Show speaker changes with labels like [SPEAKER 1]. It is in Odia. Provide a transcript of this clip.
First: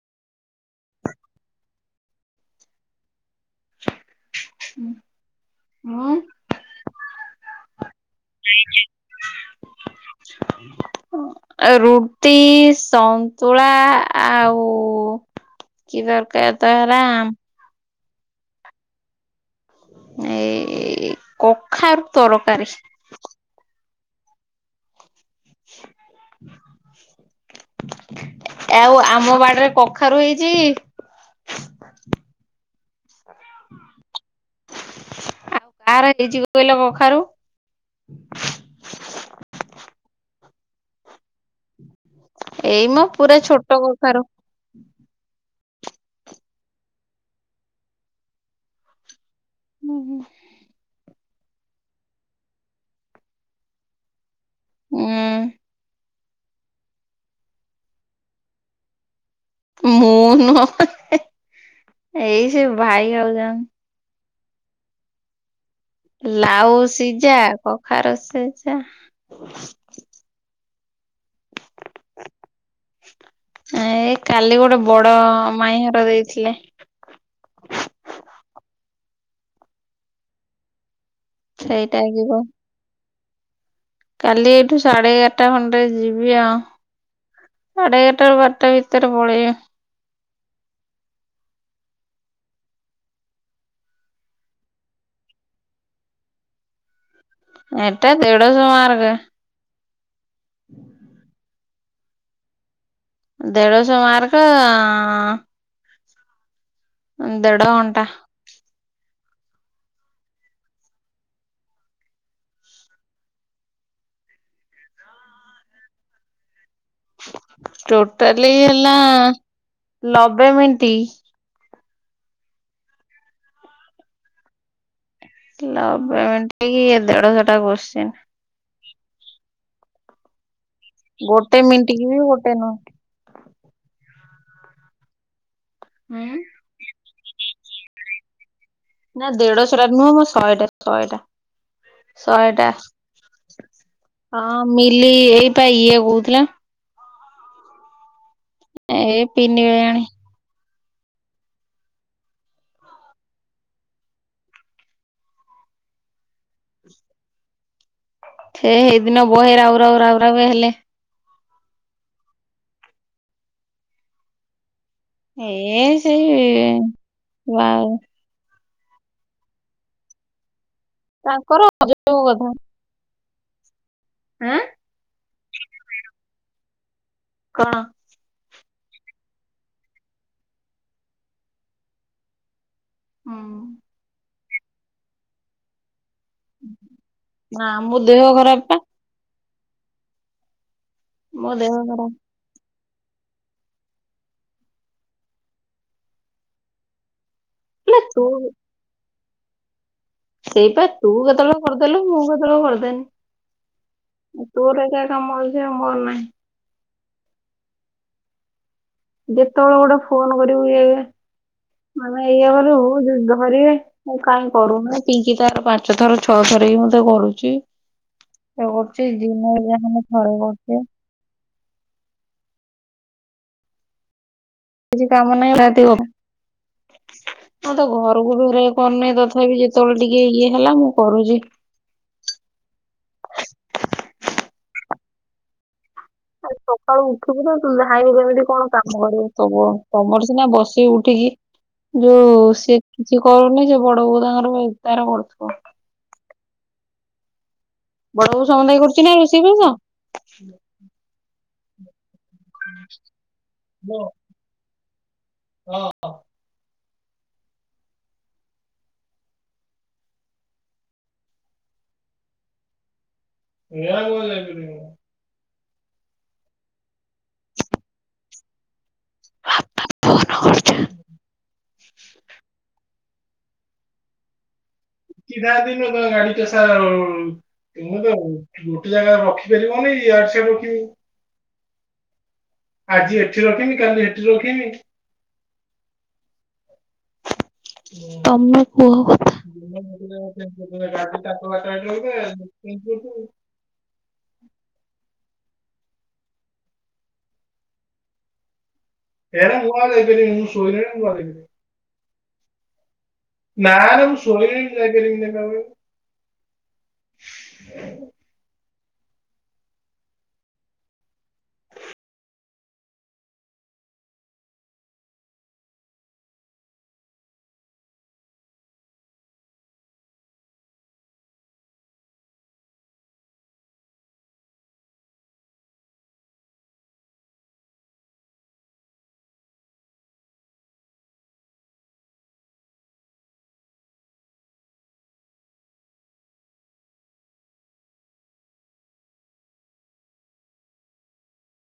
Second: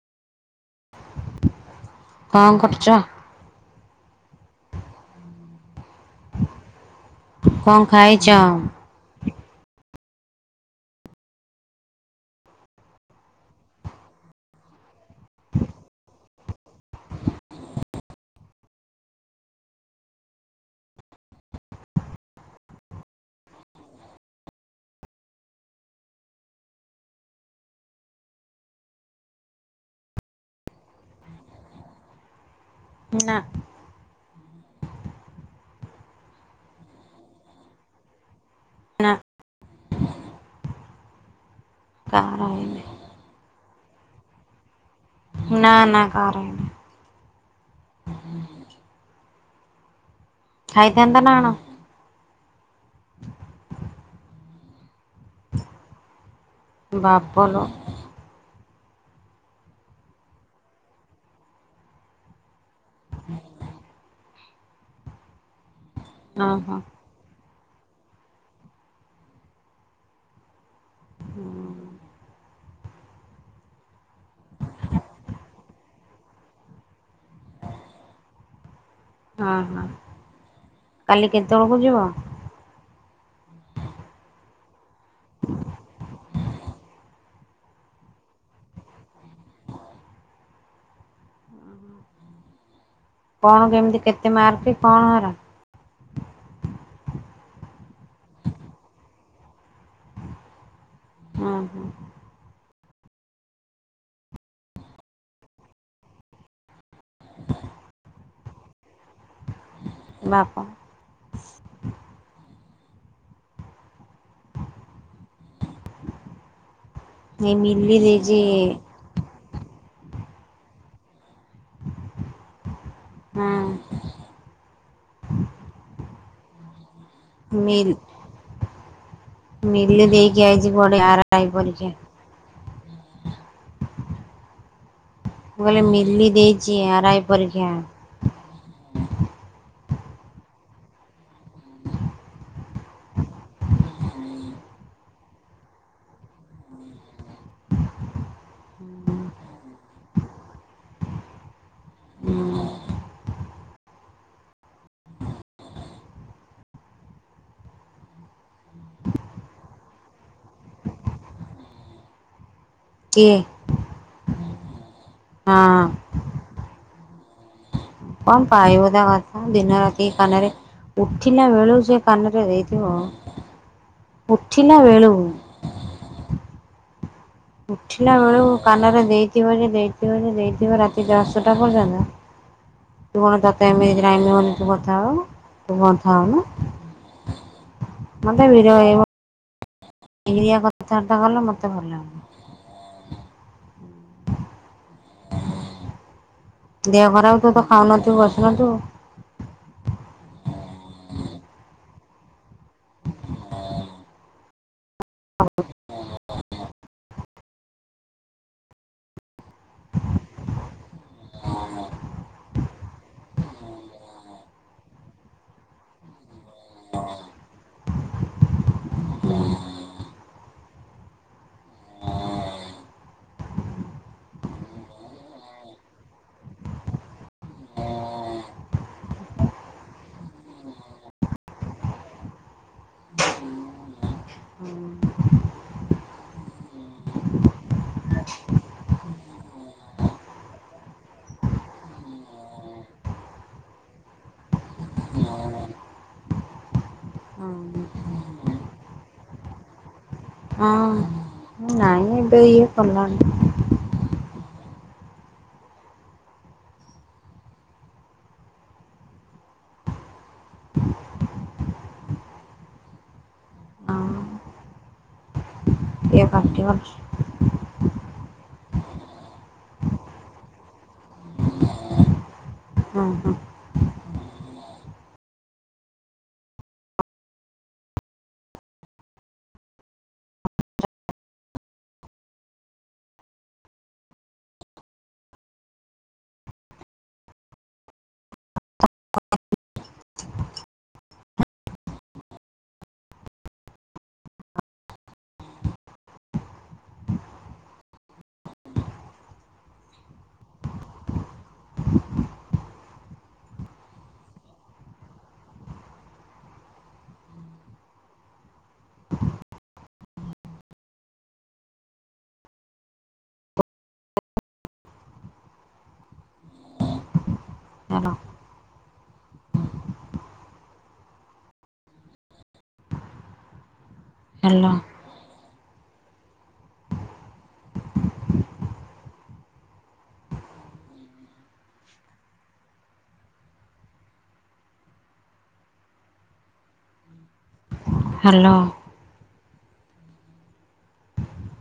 [SPEAKER 1] କଣ କରୁଚ?
[SPEAKER 2] ମ
[SPEAKER 1] କଣ ଖାଇଛ?
[SPEAKER 2] ରୁଟି, ସନ୍ତୁଳା ଆଉ କି ଦରକାର ତ ହେରା ଆମ ଏଇ କଖାରୁ ତରକାରୀ। [inaudible] ଆଉ ଆମ ବାଡରେ କଖାରୁ ହେଇଛି। [inaudible]
[SPEAKER 1] ନା।
[SPEAKER 2] ଆ କାହାର ହେଇଛି କହିଲ କଖାରୁ
[SPEAKER 1] ନା। କାର ହେଇନି
[SPEAKER 2] ଏଇ ମ ପୁରା ଛୋଟ କଖାରୁ।
[SPEAKER 1] ନା ନା କହାର ହେଇନି। [inaudible]
[SPEAKER 2] ଉଁ ହୁଁ।
[SPEAKER 1] ଖାଇଥାତ ନାଣ
[SPEAKER 2] ଉଁ
[SPEAKER 1] ବାପଲୋ।
[SPEAKER 2] ମୁଁ ନୁହଁ ଏଇ ସେ ଭାଇ ଘରଜନ୍
[SPEAKER 1] ଓହୋ।
[SPEAKER 2] ଲାଉ ସିଜା କଖାରୁ ସିଜା। ଏଇ କାଲି ଗୋଟେ ବଡ ମାଇଁ ଘର ଦେଇଥିଲେ।
[SPEAKER 1] ଅଁ ହଁ କାଲି କେତେବେଳକୁ ଯିବ?
[SPEAKER 2] କାଲି ଏଇଠୁ ସାଢେ ଏଗାରଟା ଖଣ୍ଡେ ଯିବି ଆଉ। ସାଢେଏଗାରଟା ବାରଟା ଭିତରେ ପଳେଇବି।
[SPEAKER 1] କଣ କେମିତି କେତେ ମାର୍କ କଣ ଏରା।
[SPEAKER 2] ଏଟା ଦେଢସ ମାରକ। ହୁଁ
[SPEAKER 1] ଅହଁ।
[SPEAKER 2] ଦେଢ଼ସ ମାର୍କ ଅଁ ଦେଢ଼ଘଣ୍ଟା
[SPEAKER 1] ବାପ ଏଇ ମିଲି ଦେଇଛି
[SPEAKER 2] ଟୋଟାଲି ହେଲା ଲବେ ମିଣ୍ଟୀ।
[SPEAKER 1] ହଁ।
[SPEAKER 2] ଲବେ ମିଣ୍ଟୀ ଦେଢଶହ ଟା
[SPEAKER 1] ମିଲ୍
[SPEAKER 2] କୋଶ୍ଚିନ।
[SPEAKER 1] ମିଲି ଦେଇକି ଆଇଛି ପଡି ଆରାଇ
[SPEAKER 2] ଗୋଟେ
[SPEAKER 1] ପରିକ୍ଷା।
[SPEAKER 2] ମିଣ୍ଟି କି ବି ଗୋଟେ ନୁହଁ
[SPEAKER 1] ମୁଁ କହିଲି ମିଲି
[SPEAKER 2] ହୁଁ
[SPEAKER 1] ଦେଇଛି ଆରାଇ ପରୀକ୍ଷା।
[SPEAKER 2] ନା ଦେଢଶହଟା ନୁହଁ ମୋ ଶହେଟା ଶହେଟା, ଶହେଟା। ହଁ ମିଲି ଏଇପା ଇଏ କହୁଥିଲା। ଏଇ ପିଇନି ଆଣି।
[SPEAKER 1] ହଁ
[SPEAKER 2] ଏ ହେଇ ଦିନ ବହେ ରାଉ ରାଉ ରାଉ ରାଉ ହେଲେ।
[SPEAKER 1] କିଏ? ହଁ
[SPEAKER 2] ଏ ସେଇ ବା ଆଉ।
[SPEAKER 1] କଁ ପାଇବ ତା କଥା? ଦିନ ରାତି କାନରେ ଉଠିଲା
[SPEAKER 2] ତାଙ୍କର
[SPEAKER 1] ବେଳୁ ସେ
[SPEAKER 2] ଅଯୋଗ
[SPEAKER 1] କାନରେ
[SPEAKER 2] କଥା
[SPEAKER 1] ଏ ହଁ
[SPEAKER 2] ଆଁ
[SPEAKER 1] ଉଠିଲା ବେଳୁ।
[SPEAKER 2] କଣ
[SPEAKER 1] ଉଠିଲା ବେଳୁ କାନରେ ଦେଇଥିବ ଯେ ଦେଇଥିବ ଯେ ଦେଇଥିବ ରାତି ଦଶଟା ପର୍ଯ୍ୟନ୍ତ। ତୁ କଣ
[SPEAKER 2] ହୁଁ
[SPEAKER 1] ତତେ ଏମିତି ଟାଇମ୍ ହଉନି ତୁ କଥା ହବାକୁ? ତୁ କଥା ହଉନୁ।
[SPEAKER 2] ନାଁ ମୋ ଦେହ ଖରାପ ପା।
[SPEAKER 1] ଏଇଆ କଥାବାର୍ତ୍ତା କଲେ
[SPEAKER 2] ମୋ
[SPEAKER 1] ମତେ
[SPEAKER 2] ଦେହ
[SPEAKER 1] ଭଲ
[SPEAKER 2] ଖରାପ
[SPEAKER 1] ଲାଗେନି। ଦେହ ଖରାପ ତୁ ତ ଖାଉ
[SPEAKER 2] ନା
[SPEAKER 1] ନଥୁବୁ
[SPEAKER 2] ତୁ
[SPEAKER 1] ବସୁ ନଥୁବୁ।
[SPEAKER 2] ସେଇପା ତୁ କେତୋଳେ କରିଦେଲୁ ମୁଁ କେତୋଳେ କରିଦେନି ଏ ତୋର ଏକା ତମର ଯେ ଆମର ନାହିଁ। ଯେତୋଳେ ଗୋଟେ ଫୋନ୍ କରିବୁ ଇଏ ମାନେ ଇଏ କରିବୁ ଯଦି ଧରିବେ ମୁଁ କାଇଁ କରୁନେଇ ପିଙ୍କି ତାର ପାଞ୍ଚ ଥର ଛଅ ଥର କି ମତେ କରୁଚି। ଇଏ କରୁଚି ଦିନରେ ଯାହା ହେନେ ଥରେ କରୁଚି। କିଛି କାମ ନାହିଁ ରାତି ଗ ମୁଁ ତ ଘରୁକୁ ଫେର ଇଏ କରୁନେଇ ତଥାପି ଯେତୋଳେ ଟିକେ ଇଏ ହେଲା ମୁଁ କରୁଚି। ଏ ସକାଳୁ ଉଠିବୁ ନା ତୁ ଧାଇଁବୁ କେମିତି କଣ କାମ କରିବୁ ସବୁ ତମର ସିନା ବସି ଉଠିକି ଯୋଉ ସିଏ କିଛି କରୁନି ସେ ବଡ଼ ବୋଉ ତାଙ୍କର ବେପାର କରୁଥୁବ।
[SPEAKER 1] ଉଁ ହୁଁ।
[SPEAKER 2] ବଡ଼ ବୋଉ ସମଦାୟ କରୁଚି ନା ରୋଷେଇ ବାସ?
[SPEAKER 1] ହଁ ନାଇଁ ଏବେ ଇଏ କଲାଣି।
[SPEAKER 2] କୁହ ହଁ। ଏ ଆଉ
[SPEAKER 1] ହଁ
[SPEAKER 2] କୁଆଡ଼େ ଯାଇପାରିବିନି ମୁଁ।
[SPEAKER 1] ଏ ଭାଗ୍ୟ
[SPEAKER 2] ବାପା ଫୋନ କରୁ
[SPEAKER 1] ଅଁ ହଁ।
[SPEAKER 2] ପିସା ଦିନୁ ତ ଗାଡ଼ି କେସା ଉ ତୁମେ ତ ଗୋଟେ ଜାଗାରେ ରଖିପାରିବନେଇ ୟାଡ଼େ ସିଆଡ଼େ ରଖି ଆଜି ଏଠି ରଖିମି କାଲି ହେଠି ରଖିମି। ତମେ କୁହ କଥା। ପ୍ଲେ ଚେଞ୍ଚ୍ କରିଦବା ଗାଡ଼ି ତାଙ୍କ ଗାଡ଼ିଟା ହେଠି ରଖିଦବା ୟା ଦୁ କରୁଥୁବୁ। ହେରା ମୁଁ ଆଉ ଯାଇପାରିବିନି ମୁଁ ଶୋଇଲିଣି ମୁଁ ଆଉ ଯାଇପାରି ନାଁ ରେ ମୁଁ ଶୋଇଲିଣି ମୁଁ ଯାଇପାରିବିନେଇ ପା କହିଲି।
[SPEAKER 1] ଅହ। ହାଲୋ। ହାଲୋ।